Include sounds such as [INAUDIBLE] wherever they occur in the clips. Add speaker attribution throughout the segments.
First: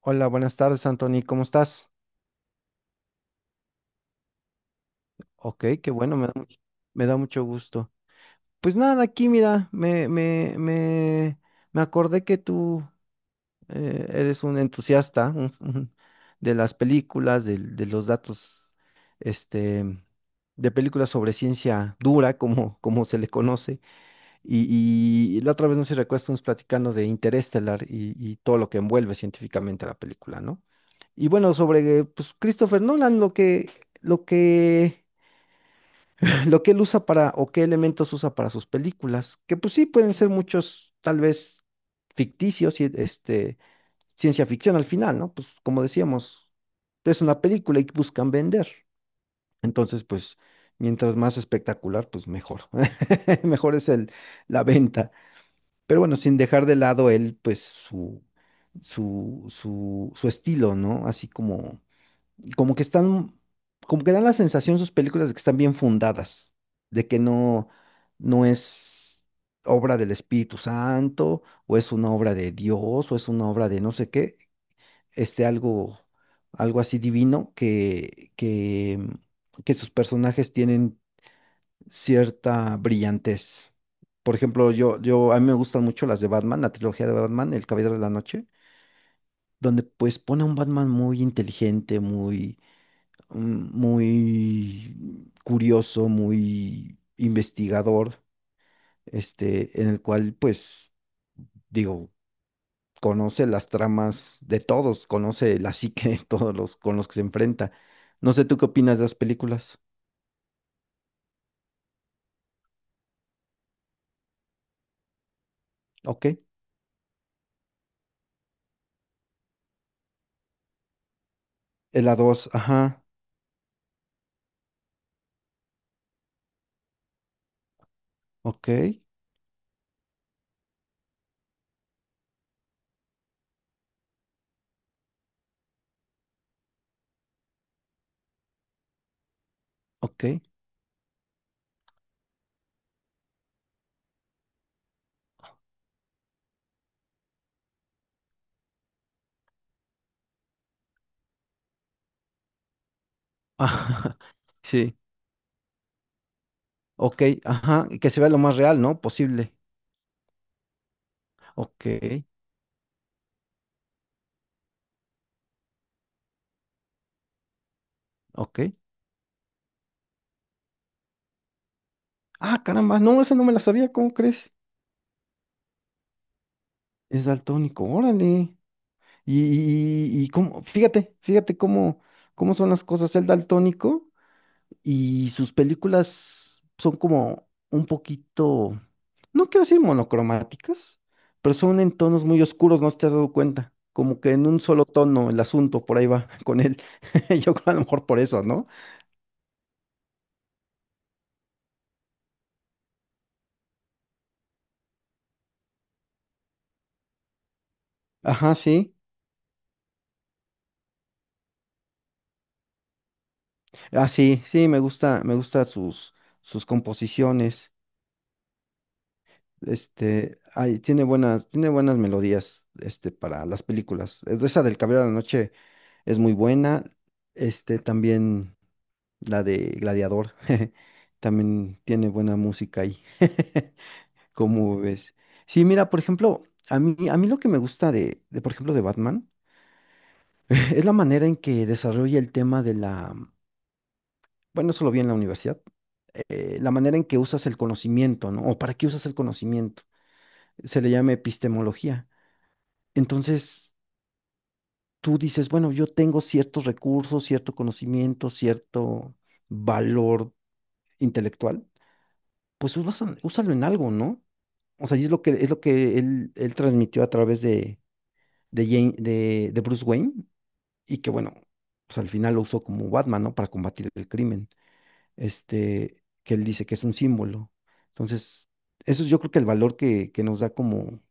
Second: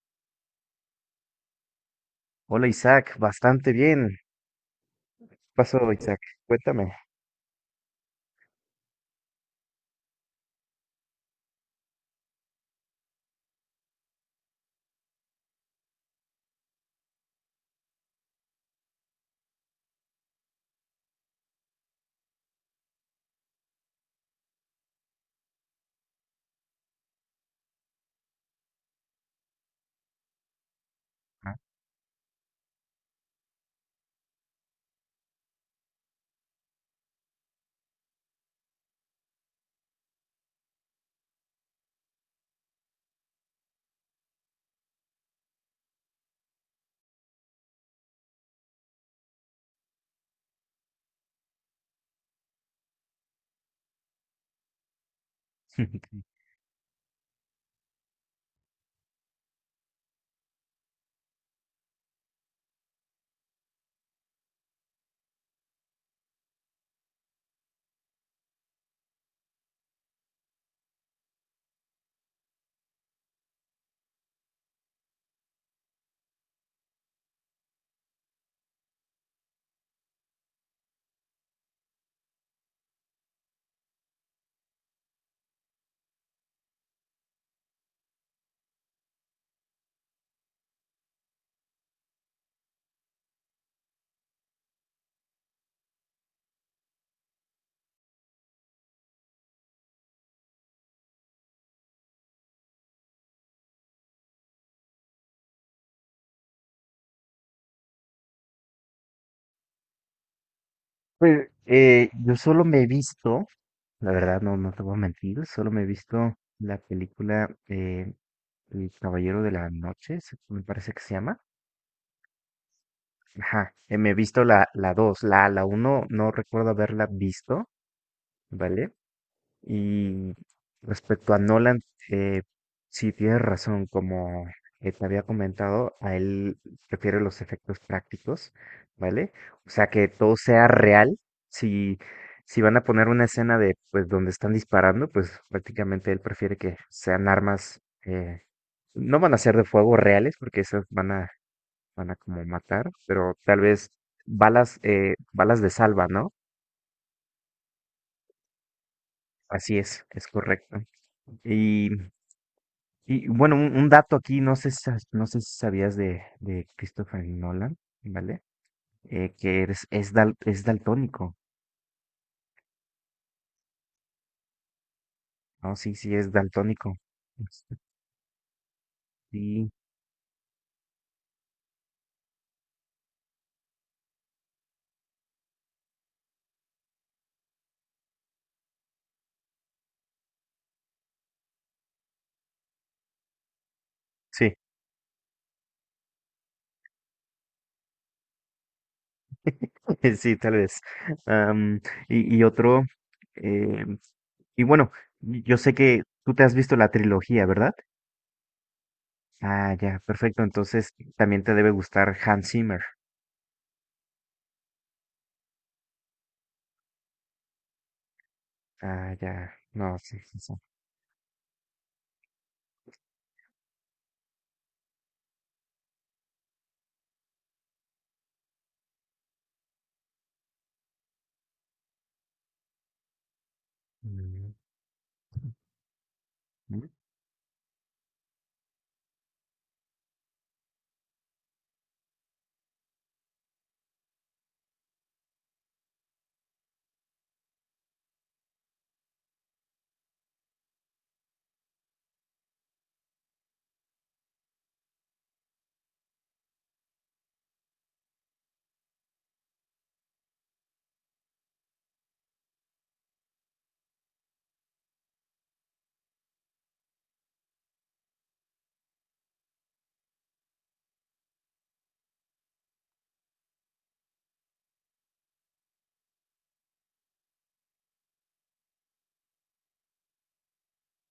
Speaker 1: Hola, buenas tardes, Anthony, ¿cómo estás?
Speaker 2: Hola Isaac, bastante bien. ¿Qué
Speaker 1: Ok,
Speaker 2: pasó,
Speaker 1: qué bueno,
Speaker 2: Isaac? Cuéntame.
Speaker 1: me da mucho gusto. Pues nada, aquí mira, me acordé que tú eres un entusiasta de las películas, de los datos, este, de películas sobre ciencia dura, como se le conoce. Y la otra vez, no sé si recuerdas, estamos platicando de Interestelar y, todo lo que envuelve científicamente la película, ¿no? Y bueno,
Speaker 2: Ah.
Speaker 1: sobre pues, Christopher Nolan, lo que, [CLEARS THROAT] lo que él usa para, o qué elementos usa para sus películas, que pues sí pueden ser muchos, tal vez ficticios y ciencia ficción al final, ¿no? Pues como decíamos, es una película y buscan vender. Entonces, pues, mientras más espectacular, pues mejor. [LAUGHS] Mejor es la venta. Pero bueno, sin
Speaker 2: [LAUGHS]
Speaker 1: dejar de lado él, pues su estilo, ¿no? Así como que están, como que dan la sensación sus películas de que están bien fundadas, de que no es obra del Espíritu Santo, o es una obra de Dios, o es una obra de no sé qué, este algo, algo así divino que, que sus personajes tienen cierta brillantez. Por ejemplo, a mí me gustan mucho las de Batman, la trilogía de Batman, El Caballero de la Noche, donde pues pone a un Batman muy inteligente, muy curioso, muy investigador, en el cual pues, digo, conoce las tramas de todos, conoce la psique de todos los con los que se enfrenta. No sé, ¿tú qué opinas de las películas?
Speaker 2: Pues yo solo me he visto, la verdad no, no te voy a mentir, solo me he
Speaker 1: Ok,
Speaker 2: visto la película El Caballero de la Noche, me parece que se llama.
Speaker 1: en la 2, ajá,
Speaker 2: Ajá, me he visto la 2, la uno no recuerdo haberla visto,
Speaker 1: ok,
Speaker 2: ¿vale? Y respecto a Nolan, eh, sí tienes razón, como te había comentado, a él prefiere los efectos prácticos, ¿vale? O sea, que
Speaker 1: ok.
Speaker 2: todo sea real. Si, si van a poner una escena de, pues, donde están disparando, pues prácticamente él prefiere que sean armas, no van a ser de fuego reales, porque esas van a, van a como matar, pero tal vez
Speaker 1: Ajá, [LAUGHS]
Speaker 2: balas,
Speaker 1: sí,
Speaker 2: balas de salva, ¿no?
Speaker 1: ok, ajá, y que se vea lo más real, ¿no? Posible.
Speaker 2: Así es correcto.
Speaker 1: Ok,
Speaker 2: Y Y bueno, un dato aquí, no sé, no sé si sabías de Christopher Nolan, ¿vale?
Speaker 1: ok.
Speaker 2: Que es daltónico,
Speaker 1: Ah, caramba, no, esa no me la sabía, ¿cómo crees?
Speaker 2: ¿no? Sí, sí, es daltónico.
Speaker 1: Es
Speaker 2: Este,
Speaker 1: daltónico, órale.
Speaker 2: sí,
Speaker 1: Y cómo, fíjate cómo son las cosas. El daltónico y sus películas son como un poquito, no quiero decir monocromáticas, pero son en tonos muy oscuros, no sé si te has dado cuenta. Como que en
Speaker 2: sí,
Speaker 1: un solo tono el asunto, por ahí va [LAUGHS] con él. [LAUGHS] Yo creo a lo mejor por eso, ¿no?
Speaker 2: [LAUGHS] sí, tal vez. Am, y otro, eh, y bueno, yo sé que tú te has visto la trilogía, ¿verdad?
Speaker 1: Ajá, sí.
Speaker 2: Ah, ya, perfecto. Entonces también te debe gustar Hans Zimmer.
Speaker 1: Ah, sí, sí, me gusta sus composiciones.
Speaker 2: Ah, ya, no, sí, sí, sí.
Speaker 1: Ay, tiene buenas melodías, para las películas. Es de Esa del Caballero de la Noche es muy buena. También la de Gladiador, [LAUGHS] también tiene buena música ahí. [LAUGHS]
Speaker 2: Mm,
Speaker 1: ¿Cómo ves? Sí, mira, por ejemplo, a
Speaker 2: mm.
Speaker 1: mí, a mí lo que me gusta por ejemplo, de Batman, [LAUGHS] es la manera en que desarrolla el tema de la. Bueno, eso lo vi en la universidad. La manera en que usas el conocimiento, ¿no? O para qué usas el conocimiento. Se le llama epistemología. Entonces, tú dices, bueno, yo tengo ciertos recursos, cierto conocimiento, cierto valor intelectual, pues úsalo en algo, ¿no? O sea, y es lo que él transmitió a través de Bruce Wayne y que, bueno, pues al final lo usó como Batman, ¿no? Para combatir el crimen, este, que él dice que es un símbolo. Entonces, eso es yo creo que el valor que nos da como,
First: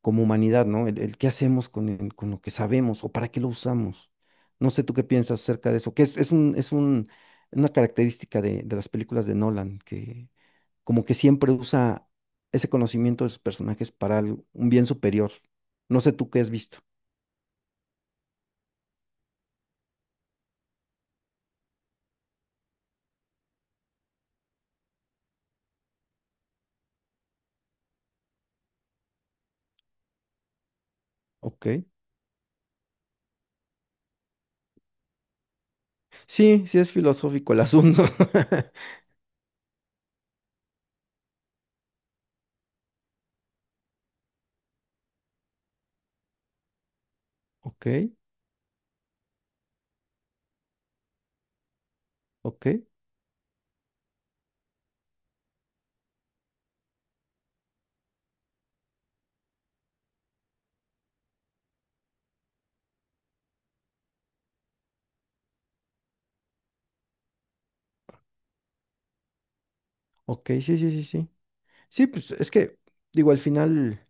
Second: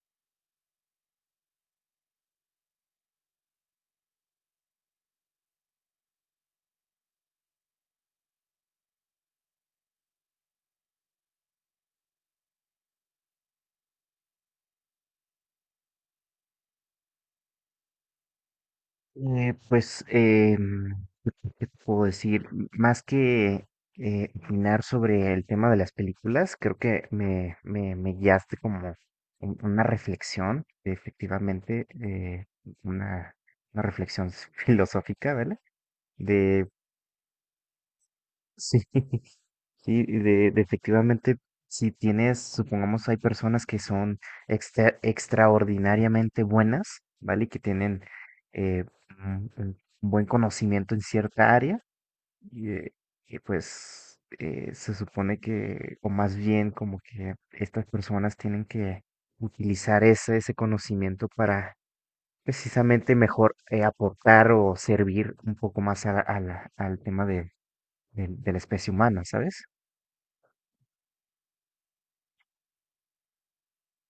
Speaker 1: como humanidad, ¿no? El qué hacemos con, con lo que sabemos o para qué lo usamos. No sé tú qué piensas acerca de eso, que una característica de las películas de Nolan, que como que siempre usa ese conocimiento de sus personajes para un bien superior. No sé tú qué has visto.
Speaker 2: Eh, pues, em, ¿Qué te puedo decir? Más que opinar sobre el tema de las películas, creo que me guiaste como una reflexión,
Speaker 1: Ok.
Speaker 2: efectivamente, una, una reflexión [LAUGHS] filosófica, ¿vale?
Speaker 1: Sí,
Speaker 2: De,
Speaker 1: sí es filosófico el asunto. [LAUGHS]
Speaker 2: sí, [LAUGHS] sí, de efectivamente, si tienes, supongamos, hay personas que son extraordinariamente buenas, ¿vale? Que
Speaker 1: Ok,
Speaker 2: tienen eh, un un buen conocimiento en cierta área
Speaker 1: ok,
Speaker 2: y, que pues se supone que, o más bien como que estas personas tienen que utilizar ese conocimiento para precisamente mejor aportar o servir un poco más a al tema de, de la especie humana, ¿sabes?
Speaker 1: ok, sí, sí, sí, sí. Sí, pues es que, digo, al final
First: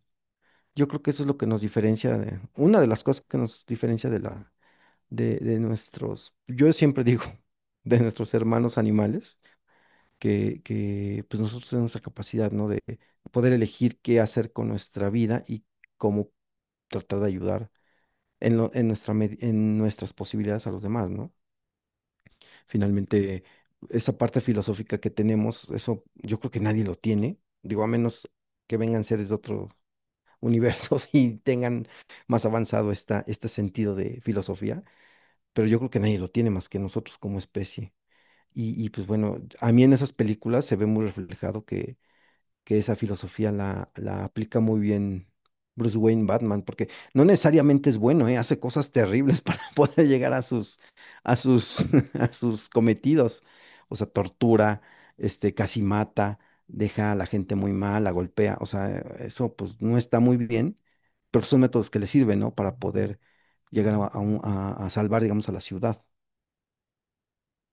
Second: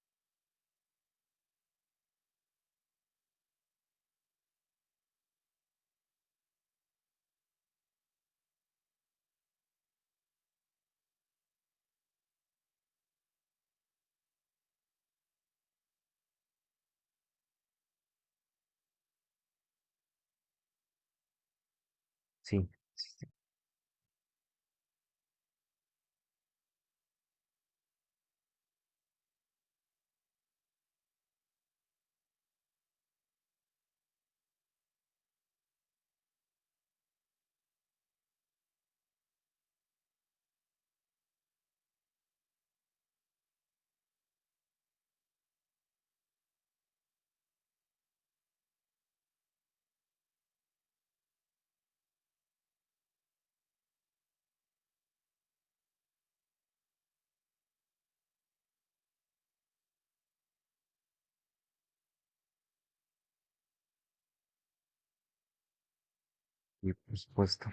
Speaker 1: yo creo que eso es lo que nos diferencia de, una de las cosas que nos diferencia de nuestros, yo siempre digo, [LAUGHS] de nuestros hermanos animales, que pues nosotros tenemos la capacidad, ¿no? De poder elegir qué hacer con nuestra vida y cómo tratar de ayudar en en nuestras posibilidades a los demás, ¿no?
Speaker 2: Sí, sí,
Speaker 1: Finalmente, esa parte filosófica que tenemos, eso yo creo que nadie lo tiene, digo, a menos que vengan seres de otro universos [LAUGHS] y tengan más avanzado este sentido de filosofía, pero yo creo que nadie lo tiene más que nosotros como especie. Y pues bueno, a mí en esas películas se ve muy reflejado que esa filosofía la aplica muy bien Bruce Wayne Batman, porque no necesariamente es bueno, ¿eh? Hace cosas terribles [LAUGHS] para poder llegar a sus, a sus, [LAUGHS] a sus cometidos. O sea, tortura, casi mata, deja a la gente muy mal, la golpea. O sea, eso pues no está muy bien, pero son métodos que le sirven, ¿no? Para poder llegar a salvar, digamos, a la ciudad.
Speaker 2: sí, por supuesto.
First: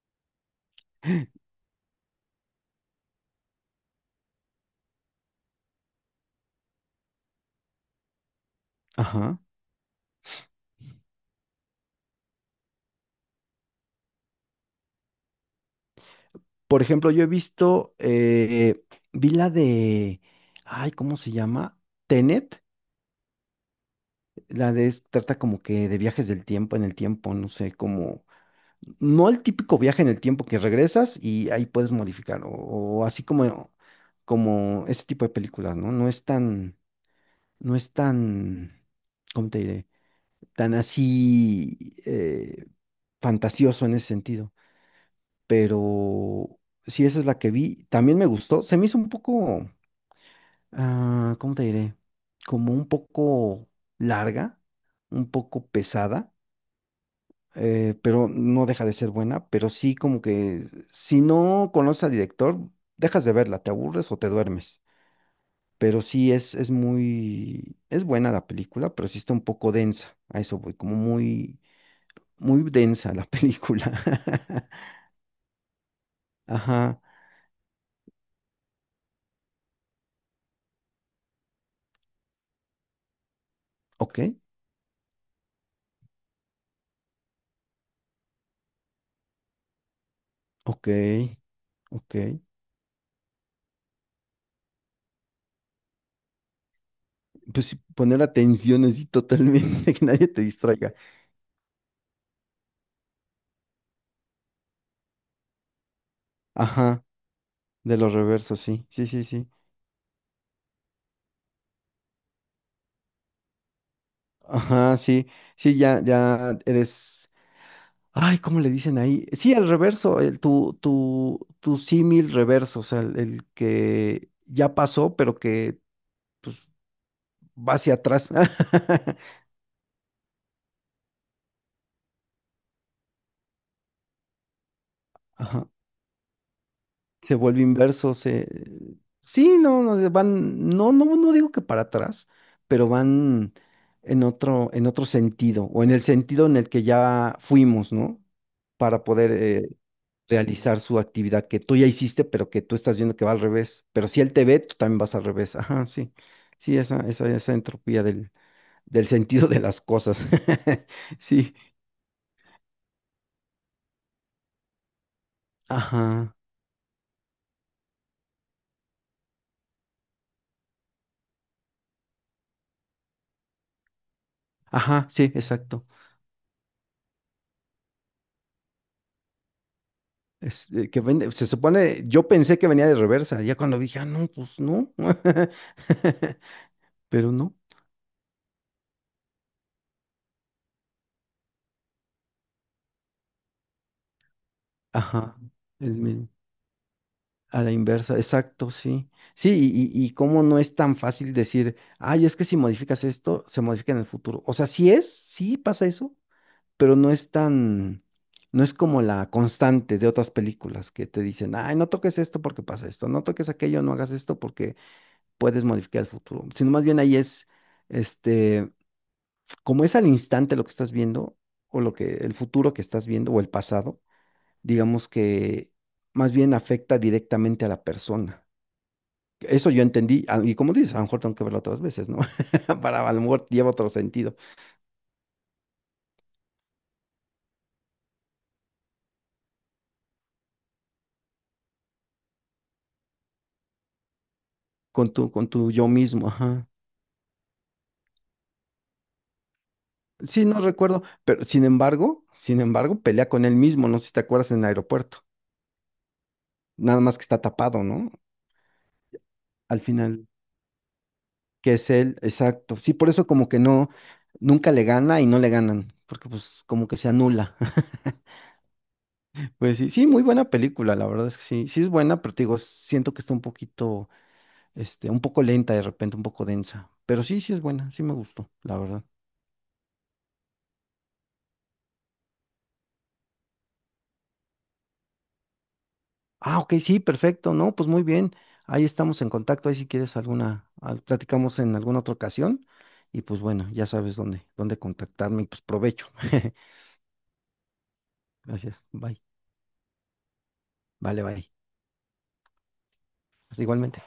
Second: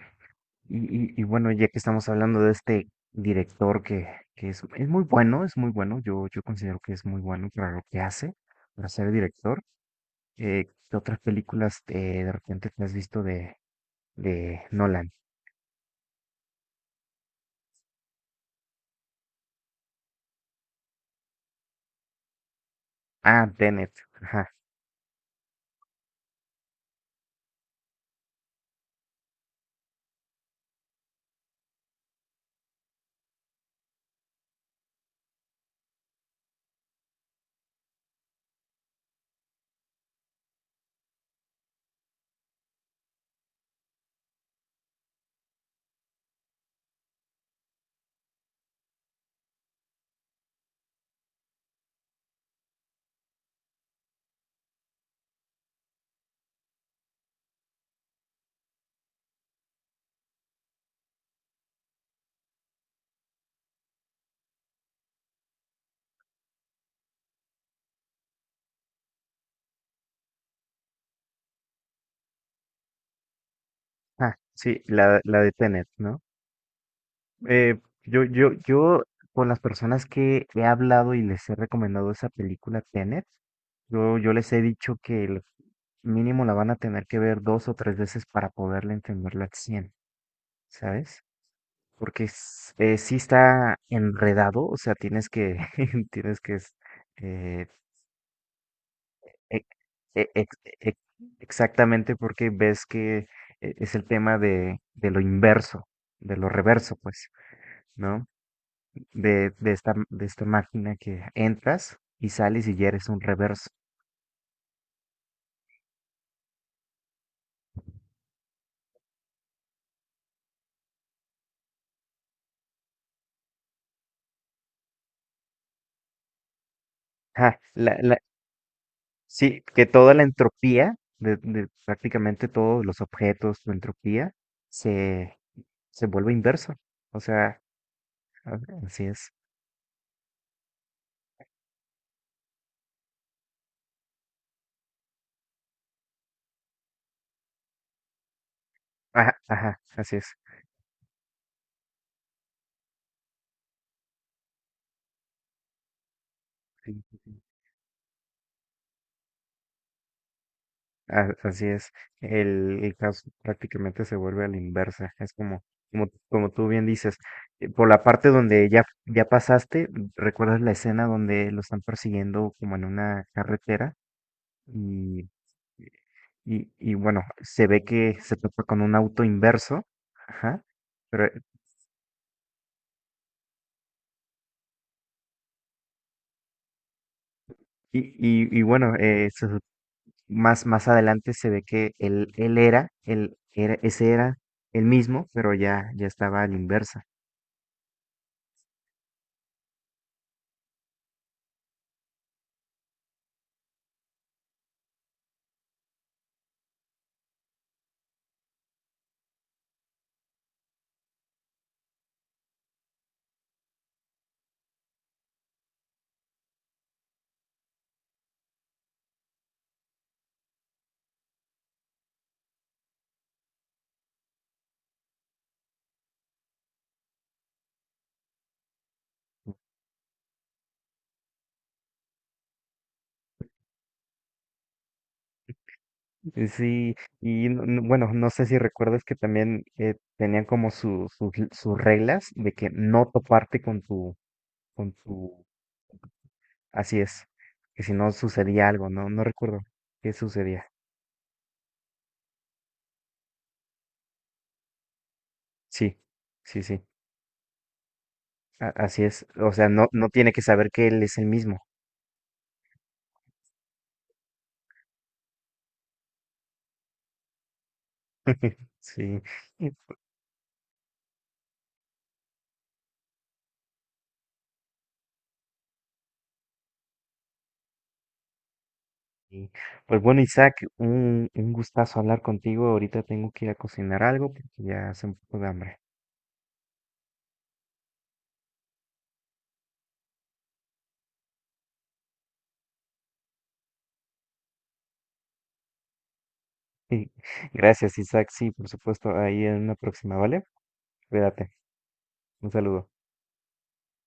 Speaker 2: Y, y bueno, ya que estamos hablando de este director que es muy bueno, yo considero que es muy bueno para lo que hace, para ser
Speaker 1: Ajá.
Speaker 2: director. ¿Qué otras películas de repente te has visto de Nolan?
Speaker 1: Por ejemplo, yo he visto, vi la de, ay, ¿cómo se llama? Tenet,
Speaker 2: Ah, Tenet. Ajá.
Speaker 1: trata como que de viajes del tiempo en el tiempo, no sé, no el típico viaje en el tiempo que regresas y ahí puedes modificar, o así como ese tipo de películas, ¿no? No es tan, ¿Cómo te diré? Tan así fantasioso en ese sentido, pero sí, esa es la que vi, también me gustó, se me hizo un poco. Ah, ¿cómo te diré? Como un poco larga, un poco pesada, pero no deja de ser buena, pero sí como que si no conoces al director, dejas de verla, te aburres o te duermes. Pero sí es buena la película, pero sí está un poco densa, a eso voy, como muy, muy densa la película.
Speaker 2: Ah, sí, la de Tenet, ¿no?
Speaker 1: [LAUGHS] Ajá,
Speaker 2: Eh, yo, yo, yo, con las personas que he hablado y les he recomendado esa película Tenet,
Speaker 1: ok,
Speaker 2: yo les he dicho que el mínimo la van a tener que ver dos o tres veces para poderle entenderla al 100,
Speaker 1: ok,
Speaker 2: ¿sabes?
Speaker 1: ok.
Speaker 2: Porque sí está enredado, o sea, tienes que, [LAUGHS] tienes que s- eh,
Speaker 1: Pues sí, poner atención así
Speaker 2: Ex-
Speaker 1: totalmente, [LAUGHS] que nadie
Speaker 2: e-
Speaker 1: te
Speaker 2: ex-
Speaker 1: distraiga.
Speaker 2: ex- Exactamente porque ves que es el tema de lo inverso, de lo reverso,
Speaker 1: Ajá.
Speaker 2: pues,
Speaker 1: De los
Speaker 2: ¿no?
Speaker 1: reversos, sí, sí, sí, sí.
Speaker 2: De esta máquina que entras y sales y ya eres un reverso.
Speaker 1: Ajá, sí, sí, ya, ya eres. Ay, ¿cómo le dicen ahí? Sí, el reverso, tu símil reverso, o sea, el que ya pasó, pero que pues
Speaker 2: Ja,
Speaker 1: va hacia
Speaker 2: la, la,
Speaker 1: atrás. [LAUGHS]
Speaker 2: sí, que toda la entropía de prácticamente todos los objetos, su entropía, se,
Speaker 1: Ajá.
Speaker 2: se vuelve inverso. O
Speaker 1: Se
Speaker 2: sea,
Speaker 1: vuelve inverso, se.
Speaker 2: a- así es.
Speaker 1: Sí, no, no, no, no, no digo que para atrás, pero van en otro sentido, o en el sentido en el que ya fuimos, ¿no? Para poder
Speaker 2: Ajá, ajá, así es.
Speaker 1: realizar su actividad que tú ya hiciste, pero que tú estás viendo que va al revés. Pero si él te ve, tú también vas al revés. Ajá, sí. Sí, esa,
Speaker 2: Sí.
Speaker 1: esa, esa entropía del sentido de las cosas. [LAUGHS] Sí.
Speaker 2: Así es, el caso prácticamente se vuelve a la inversa, es como, como,
Speaker 1: Ajá.
Speaker 2: como tú bien dices, por la parte donde ya, ya pasaste, recuerdas la escena donde lo están persiguiendo como en una carretera
Speaker 1: Ajá, sí,
Speaker 2: y,
Speaker 1: exacto.
Speaker 2: y bueno, se ve que se topa con un auto inverso, ajá, pero,
Speaker 1: Se supone, yo pensé que venía de reversa, ya cuando dije, ah, no, pues no, [LAUGHS] pero no,
Speaker 2: y bueno, se más, más adelante se ve que él, él era, ese era el mismo,
Speaker 1: ajá,
Speaker 2: pero ya,
Speaker 1: el
Speaker 2: ya
Speaker 1: mismo,
Speaker 2: estaba a la inversa.
Speaker 1: a la inversa, exacto, sí, sí, y cómo no es tan fácil decir, ay, es que si modificas esto, se modifica en el futuro, o sea, sí pasa eso, pero no es como la constante de otras películas que te dicen, ay, no toques esto porque pasa esto, no toques aquello, no hagas esto porque puedes modificar el futuro, sino más bien ahí es, este como es al instante lo que estás viendo, el futuro que estás viendo, o el pasado, digamos que más bien afecta directamente a la persona. Eso yo entendí, y como dices, a lo mejor tengo que verlo otras veces, ¿no? [LAUGHS] Para, a lo mejor lleva otro sentido,
Speaker 2: Y sí, y bueno, no sé si recuerdas que también tenían como sus sus reglas de que no toparte con tu,
Speaker 1: con tu yo mismo, ajá.
Speaker 2: así es, que si no sucedía algo, no, no recuerdo qué
Speaker 1: Sí, no
Speaker 2: sucedía.
Speaker 1: recuerdo, pero sin embargo, pelea con él mismo, no sé si te acuerdas en el aeropuerto,
Speaker 2: Sí, sí, sí,
Speaker 1: nada más que está tapado, ¿no?
Speaker 2: así es, o sea,
Speaker 1: Al
Speaker 2: no, no
Speaker 1: final,
Speaker 2: tiene que saber que él es el mismo.
Speaker 1: que es él, exacto. Sí, por eso como que no, nunca le gana y no le ganan, porque pues como que se anula. [LAUGHS]
Speaker 2: [LAUGHS] Sí,
Speaker 1: Pues sí, sí, muy buena película, la verdad es que sí, sí es buena, pero te digo, siento que está un poquito, un poco lenta de repente, un poco densa, pero sí, sí es buena, sí me gustó, la verdad.
Speaker 2: y, pues bueno, Isaac, un gustazo hablar contigo, ahorita tengo que ir a cocinar algo porque ya hace un poco de hambre.
Speaker 1: Ah, ok, sí, perfecto, no, pues muy bien, ahí estamos en contacto, ahí si quieres platicamos en alguna otra ocasión, y pues bueno, ya sabes dónde contactarme, y pues provecho. [LAUGHS]
Speaker 2: [LAUGHS] Gracias, Isaac, sí, por
Speaker 1: Gracias,
Speaker 2: supuesto,
Speaker 1: bye,
Speaker 2: ahí en una próxima, ¿vale?
Speaker 1: vale,
Speaker 2: Cuídate.
Speaker 1: bye,
Speaker 2: Un saludo.
Speaker 1: pues igualmente.